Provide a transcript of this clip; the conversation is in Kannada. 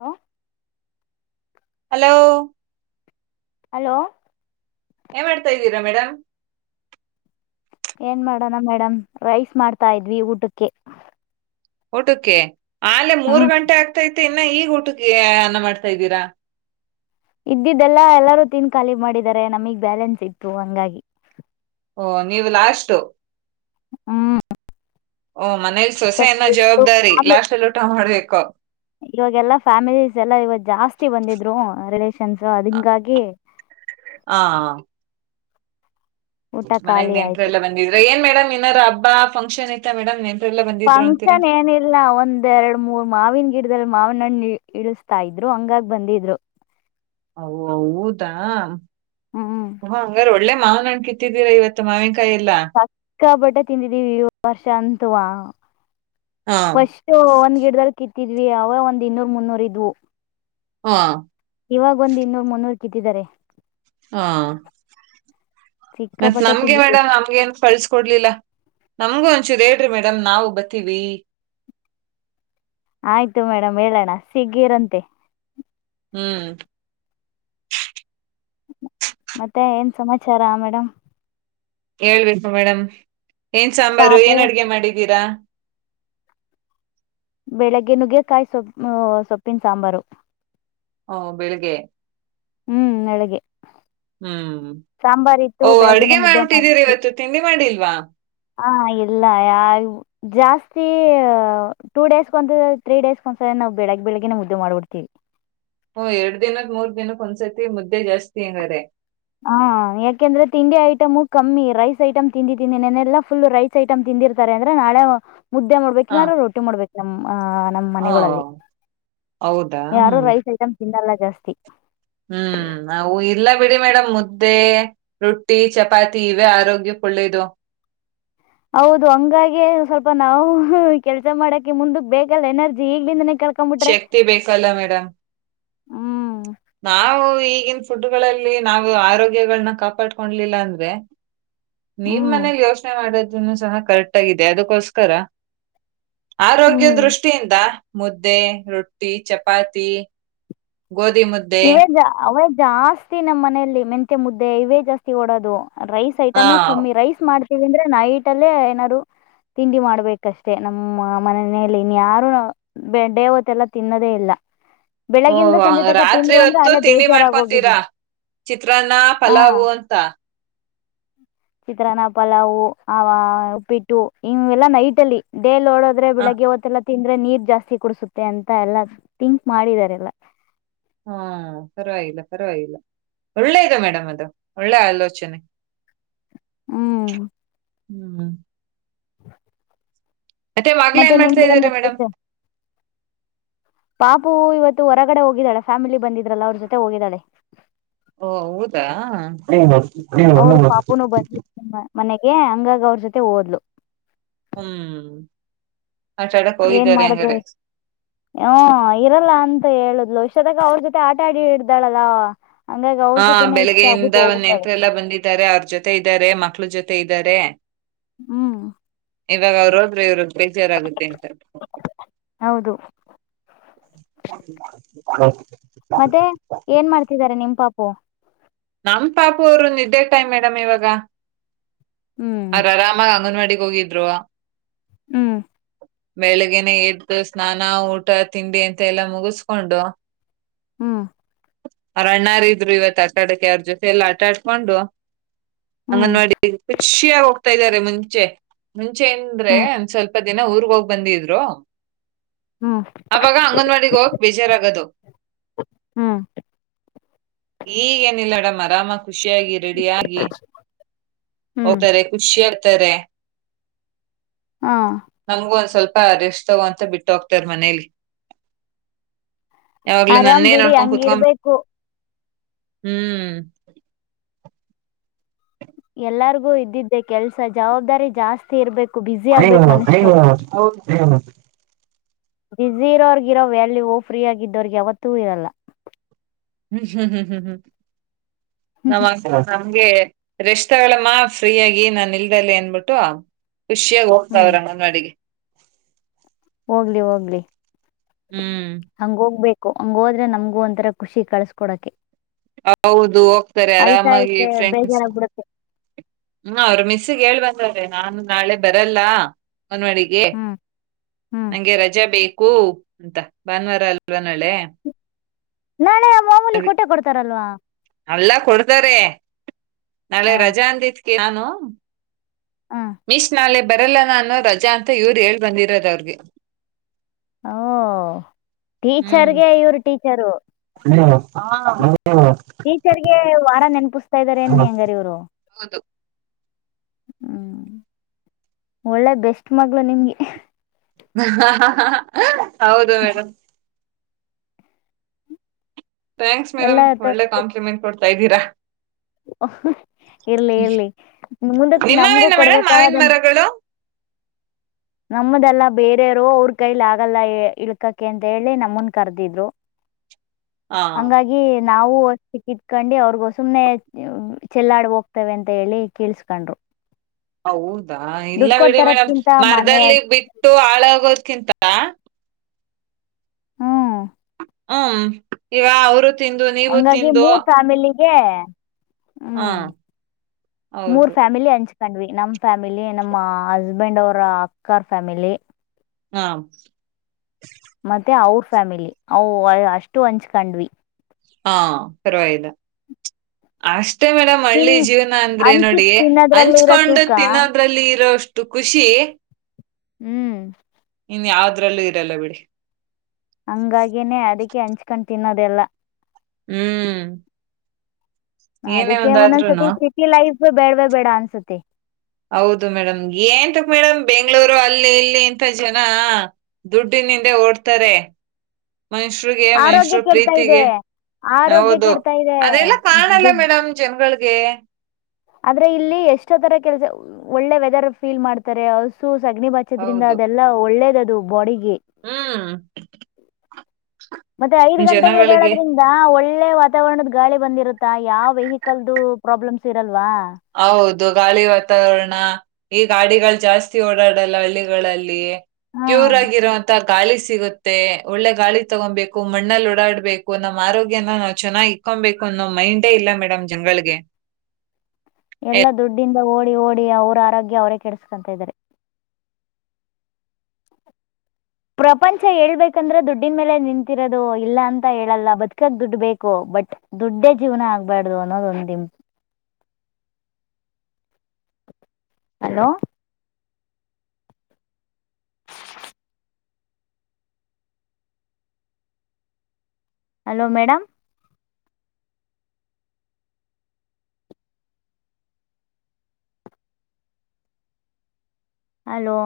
ಹ ಹಲೋ ಹಲೋ ಏಮ ಮಾಡಡ್ತಾ ಇದ್ದೀರಾ ಮೇಡಮ್ ಏನ್ ಮಾಡೋಣ ಮೇಡಮ್ ರೈಸ್ ಮಾಡ್ತಾ ಇದ್ವಿ ಊಟಕ್ಕೆ ಊಟಕ್ಕೆ ಆಲೆ ಮೂರು ಹ್ಮ್ ಗಂಟೆ ಆಗ್ತಾ ಇತ್ತು ಮತ್ತೆ ಇನ್ನ ಈಗ ಊಟಕ್ಕೆ ಅನ್ನ ಮಾಡ್ತಾ ಇದ್ದೀರಾ ಇದ್ದಿದ್ದೆಲ್ಲಾ ಎಲ್ಲಾರೂ ತನ್ ಖಾಲಿ ಮಾಡಿದಿದ್ದಾರೆ ನಮಗ್ ಬ್ಯಾಲೆನ್ಸ್ ಇತ್ತು ಹಂಗಾಗಿ ಓ ನೀವು ಲಾಸ್ಟ್ ಹ್ಮ್ ಓ ಮನೇಲಿ ಸೊಸೆ ಏನೋ ಸ್ವಲ್ಪ ಜವಾಬ್ದಾರಿ ಲಾಸ್ಟ್ ಅಲ್ಲಿ ಊಟ ಮಾಡ್ಬೇಕು ಇವಾಗೆಲ್ಲಾ ಫ್ಯಾಮಿಲೀಸ್ ಎಲ್ಲಾ ಇವಾಗ ಜಾಸ್ತಿ ಬಂದಿದ್ರು ರಿಲಷ ಶಕ್ಷನ್ಸ ಅದ ಹಂಗಾಗಿ ಹಾ ಊಟ ಮನಗ್ ಖಾಲಿ ನೆಂಟ್ರ ಆಯ್ತು ಎಲ್ಲ ಬಂದಿದ್ರೆ ಏನ್ ಮೇಡಮ್ ಇನಾರ ಹಬ್ಬ ಫಂಕ್ಷನ್ ಇತ್ತ ಮೇಡಮ್ ನೆ ಫಂಕ್ಷನ್ ಏನಿಲ್ಲ ಒಂದ್ ಎರಡ್ ಮೂರ್ ಮಾವನ್ ಗಿಡದಲ್ಲಿ ಮಾವನಣ್ಣ ಇಳಿಸತಾ ಇದ್ರು ಹಂಗಾಗ ಬಂದಿದ್ರು ಊದಾ ಹ್ಮ್ ಹಂಗಾರ ಒಳ್ಳೆ ಮಾನ್ ತಿ ರೀವ ತಮ ಪಕ್ಕಾ ಬಟ್ಟೆ ತಿಂದಿದೀವಿ ವರ್ಷ ಅಂತವಾ ಹಾ ಫಸ್ಟ್ ಒಂದ್ ಗಿಡದಲ್ಲಿ ಕ ಇತ್ತಿದ್ವಿ ಅವ ಒಂದ್ ಇನ್ನೂರ್ ಮುನ್ನೂರ ಇದ್ವು ಹಾ ಇವಾಗ ಒಂದ್ ಇನ್ನೂರ್ ಮುನ್ನೂರ್ ಕಿತ್ತಿದ್ದಾರೆ ಹಾ ಮತ್ ಸಿಕ್ಕಾಪಟ್ಟೆ ನಮ್ಗೆ ತಿಂದಿದ್ದೀವಿ ಮೇಡಮ್ ನಮ್ಗೆ ಏನ್ ಕಳ್ಸ್ಕೊಡ್ಲಿಲ್ಲ ನಮ್ಗೂ ಒಂದಚೂರು ಹೇಳ್ರಿ ಮೇಡಮ್ ನಾವು ಬತ್ತೀವಿ ಆಯ್ತು ಮೇಡಮ್ ಹೇಳೋಣ ಸಿಗಿರಂತೆ ಹ್ಮ್ ಮತ್ತೆ ಏನ್ ಸಮಾಚಾರ ಮೇಡಮ್ ಹೇಳ್ಬೇಕು ಮೇಡಮ್ ಏನ್ ಸಾಂಬಾರು ಪಾಪು ಏನ್ ಅಡ್ಗೆ ಮಾಡಿದ್ದೀರಾ [inaudible] ಬೆಳಿಗ್ಗೆ ನುಗ್ಗೆಕಾಯಿ ಸೊ ಸೊಪ್ಪಿನ ಸಾಂಬಾರು ಹಓ ಬೆಳಿಗ್ಗೆ ಹ್ಮ್ ಬೆಳಿಗ್ಗೆ ಹ್ಮ್ ಇತ್ತು ಓ ಬೆಳಗ್ಗೆನೆ ಅಡ್ಗೆ ಮುದ್ದೆ ಮಾಡಿ ಮಾಡ್ಬಿಟ್ಟಿದ್ದೀರಿ ಇವತ್ತು ತಿಂಡಿ ಮಾಡಿಲ್ವಾ ಹಾ ಎಲ್ಲ ಯಾರ ಜಾಸ್ತಿ ಟೂ ಡೇಸ್ಂದ ತ್ರೀ ಡೇಸ್ ಒಂದ್ಸರಿ ನಾವು ಬೆಳಗ್ಗೆ ಬೆಳಿಗ್ ಉದ್ದು ಮಾಡ್ಬಿಡ್ತೀವಿ ಹ ಎರಡ್ ದಿನದ ಮೂರ್ ದಿನಕ್ ಒಂದ್ಸತಿ ಮುದ್ದೆ ಜಾಸ್ತಿ ಹಂಗಾರೆ ಹಾ ಯಾಕೆಂದ್ರೆ ತಿಂಡಿ ಐಟಮು ಕಮ್ಮಿ ರೈಸ್ ಐಟ್ ತಿಂದಿದ್ದೀನಿ ನೆನೆಲ್ಲ ಫುಲ್ ರೈಸ್ ಐಟಮ್ ತಿ ಬಂದಿರ್ತಾರೆ ಅಂದ್ರೆ ನಾಳೆ ಮುದ್ದೆ ಆ, ಮಾಡ್ಬೇಕನಾರ ರೋಟಿ ಮಾಡ್ಬೇಕಕ್ ನಮ್ಮ್ ಅ್ ನಮ್ಮ್ ಆ, ಮನೆಗಳಲ್ಲಿ ಹೌದಾ ಯಾರು ಹ್ಮ್ ರೈಸ್ ಐಟಮ್ ತಿನ್ನಲ್ಲ ಜಾಸ್ತಿ ಹ್ಮ್ ನವು ಇಲ್ಲ ಬಿಡಿ ಮೇಡಮ್ ಮುದ್ದೆ ರೊಟ್ಟಿ ಚಪಾತಿ ಇವೆ ಆರೋಗ್ಯ ಕುಳ್ಳೇದು ಹೌದು ಹಂಗಾಗ ಸ್ವಲ್ಪ ನಾವು ಕೆಲ್ಸ ಮಾಡಕ್ಕೆ ಮುಂದಕ್ ಬೇಕಲ್ಲ ಎನರ್ಜಿ ಈಗ್ಲಿಂದನ ಶಕ್ತಿ ಬೇಕಲ್ಲ ಮೇಡಮ್ ಹ್ಮ್ ನಾವು ಈಗಿನ ಫುಡ್ಗಳಲ್ಲಿ ನಾವು ಆರೋಗ್ಯಗಳನ್ನ ಕಾಪಾಡ್ಕೊಂಡಲಿಲ್ಲ ಅಂದ್ರೆ ನಿಮ್ ಹ್ಮ್ ಮನೆಗ್ ಯೋಚನೆ ಮಾಡೋದನ್ನು ಸಹ ಕರೆಕ್ಟ್ ಆಗಿದೆ ಅದಕ್ಕೋಸ್ಕರ ಆರೋಗ್ಯ ಹ್ಮ್ ದೃಷ್ಟಿಯಿಂದ ಮುದ್ದೆ ರೊಟ್ಟಿ ಚಪಾತಿ ಗೋಧಿ ಮುದ್ದೆ ಇವೇ ಜಾ- ಅವೇ ಜಾಸ್ತಿ ನಮ್ಮ್ ಮನೆಯಲ್ಲಿ ಮೆಂಂತೆ ಮುದ್ದೆ ಇವೇ ಜಾಸ್ತಿ ಓಡೋದು ರೈಸ್ ಹಾ ಐಟಮೇ ಕಮ್ಮಿ ರೈಸ್ ಮಾಡ್ ಅಂದ್ರೆ ನೈಟ್ ಅಲ್ಲೇ ಏನಾದ್ರು ತಿಂಡಿ ಮಾಡ್ಬೇಕಷ್ಟೇ ನಮ್ಮ ಮನೇೆಯಲ್ಲಿ ಇನ್ ಯಾರುಡೇವತ್ತಲ್ಲ ತಿನ್ನೋದೇ ಇಲ್ಲ [inaudible] ಬೆಳಿಗಿಂದ ಸಂಜೆ ತಕ ರತ್ರಿ ಇತ್ತು ತಿಂಡಿ ಮಾಡ್ಕೊತೀರಾ ಚಿತ್ರಾನ್ನ ಹಾ ಪಲಾವ್ ಅಂತ ಚಿತ್ರಾನ್ನ ಪಲಾವು ಆ ಉಪ್ಪಿಟ್ಟು ಇವೆಲ್ಲ ನೈಟ ಅಲ್ಲಿ ಡೇ ನೋಡೋರೆ ಹ ಬೆಳಗ್ಗೆ ವತ್ತ ತಿಂದ್ರೆ ನೀರ್ ಜಾಸ್ತಿ ಕುಡಸುತ್ತೆ ಅಂತ ಎಲ್ಲಾ ತಿಥಿಂಕ್ ಮಾಡಿದಿದ್ದಾರೆ ಎಲ್ಲ ಹ್ಮ ಪರವಾಗಿಲ್ಲ ಪರವಾಗಿಲ್ಲ ಒಳ್ಳೆ ಇದು ಮೇಡಮ್ ಅದು ಒಳ್ಳೆ ಆಲೋಚನೆ [inaudible] ಹ್ಮ್ ಹ್ಮ್ ಮತ್ತೆ ಮಗಳ್ ಮತ್ತು ಏನ್ ಮಾಡ್ತಾ ನಿಮ್ಗೆ ಏನು ಇದಾರೆ ಮೇಡಮ್ ಅನಿಸುತ್ತೆ ಪಾಪು ಇವತ್ತು ಹೊರಗಡೆ ಹೋಗಿದ್ದಾಳೆ ಫ್ಯಾಮಿಲಿ ಬಂದಿದ್ರಲ್ಲ ಅವ್ರ ಜೊತೆ ಹೋಗಿದ್ದಾಳೆ. ಓ ಹೌದಾ [unintelligible] ಅವ್ರ ಪಾಪುನು ಬಂದತ್ತಿ ಮನೆಗೆ ಹಂಗಾಗಿ ಅವ್ರ ಜೊತೆ ಹೋದ್ಲು ಹ್ಮ್ ಆಟ ಆಡಕ್ ಏನ್ ಹೋಗಿದ್ದಾರೆ ಮಾಡುದ್ರು ಹಂಗಾರೆ ಹ್ಮ್ ಇರಲ್ಲ ಅಂತ ಹೇಳದ್ಲು ವಿಷದಾಗ ಅವ್ರ ಜೊತೆ ಆಟ ಆಡಿ ಇಡ್ದಾಳಲ್ಲ ಹಾ ಬೆಳಿಗ್ಗೆಯಿಂದ ನೆಂಟರು ಎಲ್ಲಾ ಬಂದಿದ್ದಾರೆ ಅವ್ರ ಜೊತೆ ಇದ್ದಾರೆ ಮಕ್ಕಳು ಜೊತೆ ಇದ್ದ್ ದ್ದಾರೆ ಹ್ಮ್ ಇವಾಗ ಅವರು ಹೋದ್ರೆ ಇವರು ಬೇಜಾರಾಗುತ್ತೆ ಅಂತ. ಹೌದು ಹೌ ಮತ್ತೆ ಏನ್ ಮಾಡ್ತಿದಿದ್ದಾರೆ ನಿಮ್ ಪಾಪು. ನಮ್ ಪಾಪು ಅವರು ನಿದ್ದೆ ಟೈಮ್ ಮೇಡಮ್ ಇವಾಗ ಹ್ಞೂ ಅವರು ಆರಾಮಾ ಅಂಗನವಾಡಿಗೆ ಹೋಗಿದ್ರು. ಹ್ಮ್ ಬೆಳಿಗ್ಗೆನೆ ಎದ್ದು ಸ್ನಾನ ಊಟ ತಿಂಡಿ ಅಂತ ಎಲ್ಲಾ ಮುಗಿಸಕೊಂಡು. ಹ್ಮ್ ಅವ್ರ ಅಣ್ಣಾರು ಇದ್ರು ಇವತ್ ಆಟಾಡಕ್ಕೆ ಅವರು ಜೊತೆ ಎಲ್ಲಾ ಆಟ ಆಟ್ಕೊಂಡು ಹ್ಮ್ ಅಂಗನವಾಡಿಗೆ ಖುಷಿಯಾಗಿ ಹೋಗ್ತಾ ಇದ್ದಾರೆ ಮುಂಚೆ ಮುಂಚೆ ಅಂದ್ರೆ ಹ್ಮ್ ಒಂದ್ ಸ್ವಲ್ಪ ದಿನ ಊರಿಗೆ ಹೋಗ್ ಬಂದಿದ್ರು. ಹ್ಮ್ ಆವಾಗ ಅಂಗನವಾಡಿಗೆ ಹೋಗೋಕೆ ಬೇಜಾರಾಗದು. ಹ್ಮ್ [inaudible] ಈಗ ಏನಿಲ್ಲ ಮೇಡಮ್ ಆರಾಮ ಖುಷಿಯಾಗಿ ರೆಡಿ ಆಗಿ ಹ್ಮ್ ಹೋತ್ತಾರೆ ಖುಷಿಯ್ ತ್ತಾರೆ ಹಾ ನಮಗು ಒಂದ್ ಸ್ವಲ್ಪ ರೆಸ್ಟ್ ತಗೋ ಅಂತ ಬಿಟ್ಟ್ ಹೋಗ್ತರ್ ಮನೇಲಿ ಯಾವಾಗ್ಲೂ ಆರಾಮ್ ನಾನೆ ಬಿಡಿ ನೋಡ್ಕೊಂಡ್ ಕುತ್ಕೊ ಹಂಗಿರ್ಬೇಕು ಹ್ಮ್ ಎಲ್ಲಾರಿಗೂ ಇದ್ದಿದ್ದೆ ಕೆಲಸ ಜವಾಬ್ದಾರಿ ಜಾಸ್ತಿ ಇರ್ಬೇಕು. ಬಿಸಿ ಆಗ್ಬೇಕು ಮನುಷ್ಯರು ಹೌದ್ ಬಸಿ ಇರೋರ್ಗಿರೋ ವ್ಯಾಲ್ಯವೂ ಫ್ರೀ ಆಗಿದ್ದೋರಿಗೆ ಯಾವತ್ತೂ ಇರಲ್ಲ ಹ್ಮ್ ಹ್ಮ್ ಹ್ಮ್ ಹ್ಮ್ ಹ್ಮ್ ನಮಸ್ ಹಂಗೆ ರೆಸ್ಟ್ ತಗಳಮ್ಮ ಫ್ರೀ ಆಗಿ ನಾನ್ ಇಲ್ದಾಲೆ ಅನ್ಬಿಟ್ಟು ಖುಷಿಯಾಗಿ ಹೋಗ್ತ ಹ್ಮ್ ಅವ್ರ ಅಂಗನವಾಡಿಗೆ ಹೋಗ್ಲಿ ಹೋಗ್ಲಿ ಹ್ಮ್ ಹಂಗ ಹೋಗ್ಬೇಕು ಹಂಗ ಹೋದ್ರೆ ನಮ್ಗೂ ಒಂತರ ಖುಷಿ ಕಳ್ಸ್ಕೊಡಕೆ ಹೌದು ತ್ತಾರೆ ಅಳ್ತಾ ಆರಾಮಾಗಿ ಇದ್ರೆ ಫ್ರೆಂಡ್ಸ್ ಬೇಜಾರಾಗ್ಬಿಡುತ್ತೆ ಹೂ ಅವರು ಮಿಸ್ಸ್ಗೆ ಹೇಳ್ ಬಂದ್ ನಾನು ನಾಳೆ ಬರಲ್ಲ ಅಂಗನವಾಡಿಗೆ ಹ್ಮ್ ಹ್ಮ್ ನಂಗೆ ರಜೆ ಬೇಕ್. ಕು ಅಂತ ಭಾನುವಾರ ಅಲ್ವಾ ನಾಳೆ ನಾಳೆ ಮಾಮೂಲಿ ಕೊಟ್ಟೆ ಕೊಡ್ತಾರಲ್ಲಾ ಅಲ್ಲ ಕೊಡ್ತಾರೆ ನಾಳೆ ರಜಾ ಅಂದಿದ್ಕೆ ನಾನು ಹ ಮಿಸ್ ನಾಳೆ ಬರಲ್ಲ ನಾನು ರಜಾ ಅಂತ ಇವ್ರು ಹೇಳ್ ಬಂದಿರೋದ ಅವ್ರಿಗೆ ಓ ಟೀಚರ್ ಗೆ ಇವರು ಟೀಚರು ಹ್ಮ ಹ ಟೀಚರ್ಗೆ ವಾರ ನೆನಪಿಸ್ತಾ ಇದ್ದಾರೆ ಅನಿ ಹಂಗಾರೆ ಇವ್ರು ಹೌದು ಹ್ಮ್ ಒಳ್ಳೆ ಬೆಸ್ಟ್ ಮಗಳು ನಿಮಗೆ ಹ ಹ ಹ ಹೌದು ಮೇಡಮ್ ಥ್ಯಾಂಕ್ಸ್ ಎಲ್ಲ ಮೇಡಮ್ ಒಳ್ಳೆ ಕಾಂಪ್ಲಿಮೆಂಟ್ ಕೊಡ್ತಾ ಇದ್ದೀರಾ ಇರ್ಲಿ ಇರ್ಲಿ ಮುಂದಕ್ಕೆ ನಮಗೂ ನಿಮ್ಮವೇನ ಮೇಡಮ್ ಮಾವಿನ ಕೊಡ್ಬೇಕದಂತ ಮರಗಳು ನಮ್ಮದೆಲ್ಲ ಬೇರೆಯವರು ಅವ್ರ ಕೈಲಿ ಆಗಲ್ಲ ಇಳ್ಕಕ ಅಂತ ಹೇಳಿ ನಮ್ಮನ್ ಕರ್ದಿದ್ರು [inaudible] ಹಾ ಹಂಗಾಗಿ ನಾವು ಅಷ್ಟಕ್ಕಿತ್ಕೊಂಡು ಅವ್ರಗ ಸುಮ್ನೆ ಚೆಲ್ಲಾಡ ಹೋಗ್ತೇವೆ ಅಂತ ಹೇಳಿ ಕೇಳ್ಸ್ಕೊಂಡರು ಹೌದಾ ಇಲ್ಲ ಬಿಡಿ ಮೇಡಂ ಮನೆ ಮರದಲ್ಲಿ ಬಿಟ್ಟು ಆಳಾಗೋದ್ಕಿಂತ ಹ್ಮ್ ಹ್ಮ್ ಈವ ಅವರು ತಿಂದು ನೀವು ಹಂಗಾಗಿ ತಿಂದು ಮೂರ್ ಫ್ಯಾಮಿಲಿಗೆ ಹಾ ಹ್ಮ್ ಹೌದು ಕಂಡ್ವಿ ನಮ್ ಫ್ಯಾಮಿಲಿ ನಮ್ಮ ಹಸ್ಬೆಂಡ್ ಅವರ ಅಕ್ಕ ಫ್ಯಾಮಿಲಿ ಹಾ ಮತ್ತೆ ಅವ್ರ ಫ್ಯಾಮಿಲಿ ಅ ಅಷ್ಟು ಹಂಚ್ಕಂಡ್ವಿ ಹಾ ಪರ್ವಾಗಿಲ್ಲ ಅಷ್ಟ ಅಷ್ಟೇ ಮೇಡಂ ಹಳ್ಳಿ ತಿನ್ ಜೀವನ ಅಂದ್ರೆ ಹಂಚಿ ನೋಡಿ ತಿನ್ನೋದ್ರಲ್ಲಿ ಇರೋ ಹಂಚ್ಕೊಂಡು ಸುಖ ತಿನ್ನೋದ್ರಲ್ಲಿ ಇರೋಷ್ಟು ಖುಷಿ ಹ್ಮ್ ಇನ್ಯದ್ರಲ್ಲೂ ಇರಲ್ಲ ಬಿಡಿ ಹಂಗಾಗಿನೆ ಅದಕ್ಕೆ ಹಂಚ್ಕೊಂಡ್ ತಿನ್ನೋದೆಲ್ಲ ಹ್ಮ್ ಏನೇ ಅದಕ್ಕೆ ಒಂದಾದ್ರುನು ಒಂದನ್ಸತಿ ಸಿಟಿ ಲೈಫ್ ಬೇಡವೇ ಬೇಡ ಅನ್ಸತಿ ಹೌದು ಮೇಡಂ ಏನ್ಂತಕ್ ಮೇಡಮ್ ಬೆಂಗಳೂರು ಅಲ್ಲಿ ಇಲ್ಲಿ ಇಂತ ಜನ ದುಡ್ಡ ನಿಂದೆ ಓಡ್ತಾರೆ ಮನುಷ್ಯರಿಗೆ ಆರೋಗ್ಯ ಮನುಷ್ಯರು ಕೆಡ್ತಾ ಪ್ರೀತಿಗೆ ಇದೆ ಆರೋಗ್ಯ ಹೌದು ಕೆಡ್ತಾ ಇದೆ ಅದೆಲ್ಲ ಕಾಣಲ್ಲ ಮೇಡಮ್ ಜನಗಳಿಗೆ ಆದಂದ್ರೆ ಇಲ್ಲಿ ಎಷ್ಟೋ ತರ ಕೆಲಸ ಒಳ್ಳೆ ವೆದರ್ ಫೀಲ್ ಮಾಡ್ತಾರೆ ಸಗಣಿ ಬಚ್ಚದ್ರಿಂದ ಹೌದು ಅದೆಲ್ಲ ಒಳ್ಳೇದ ಅದು ಬಾಡಿ ಹ್ಮ್ ಮತ್ತೆ ಐದ್ ಗಂಟೆಗೆ ಜನಗಳಿಗೆ ಎದ್ದೇಳೋದ್ರಿಂದ ಒಳ್ಳೆ ವಾತಾವರಣದ ಗಾಳಿ ಬಂದಿರುತ್ತಾ ಯಾವ ವೆಹಿಕಲ್ದು ಪ್ರಾಬ್ಲಮ್ಸ್ ಇರಲ್ಲ ಹೌದು ಗಾಳಿ ವಾತಾವರಣ ಈ ಗಾಡಿಗಳು ಜಾಸ್ತಿ ಓಡಾಡಲ್ಲ ಹಳ್ಳಿಗಳಲ್ಲಿ ಹಾಂ ಕ್ಯೂರ್ ಆಗಿರಂತ ಗಾಳಿ ಸಿಗುತ್ತೆ ಒಳ್ಳೆ ಗಾಳಿ ತಗೊಬೇಕು ಮಣ್ಣಲ್ಲಿ ಓಡಾಡ್ಬೇಕು ನಮ್ಮ್ ಆರೋಗ್ಯನ ನಾವ್ ಚೆನ್ನಾಗಿ ಕೊಬೇಕು ಅನ್ನೋ ಮೈಂಡೇ ಇಲ್ಲ ಮೇಡಮ್ ಜನ್ಗಳಿಗೆ ಎಲ್ಲ ದುಡ್ಡಿಂದ ಓಡಿ ಓಡಿ ಅವ್ರ ಆರೋಗ್ಯ ಅವರೇ ಕೆಡಸ್ಕೊತ ಇದಾರೆ ಪ್ರಪಂಚ ಹೇಳ್ಬೇಕಂದ್ರೆ ದುಡ್ಡನ ಮೇಲೆ ನಿಂತಿರೋದು ಇಲ್ಲ ಅಂತ ಹೇಳಲ್ಲ ಬದುಕಕ್ ದುಡ್ ಬೇಕು ಬಟ್ ದುಡ್ಡೇ ಜೀವನ ಆಗ್ಬಾರ್ದು ಅನ್ನೋದ ಒಂದ ನಿಮ್ ಹ [inaudible] ಹಲೋ ಹಲೋ ಮೇಡಮ್ ಹಲೋ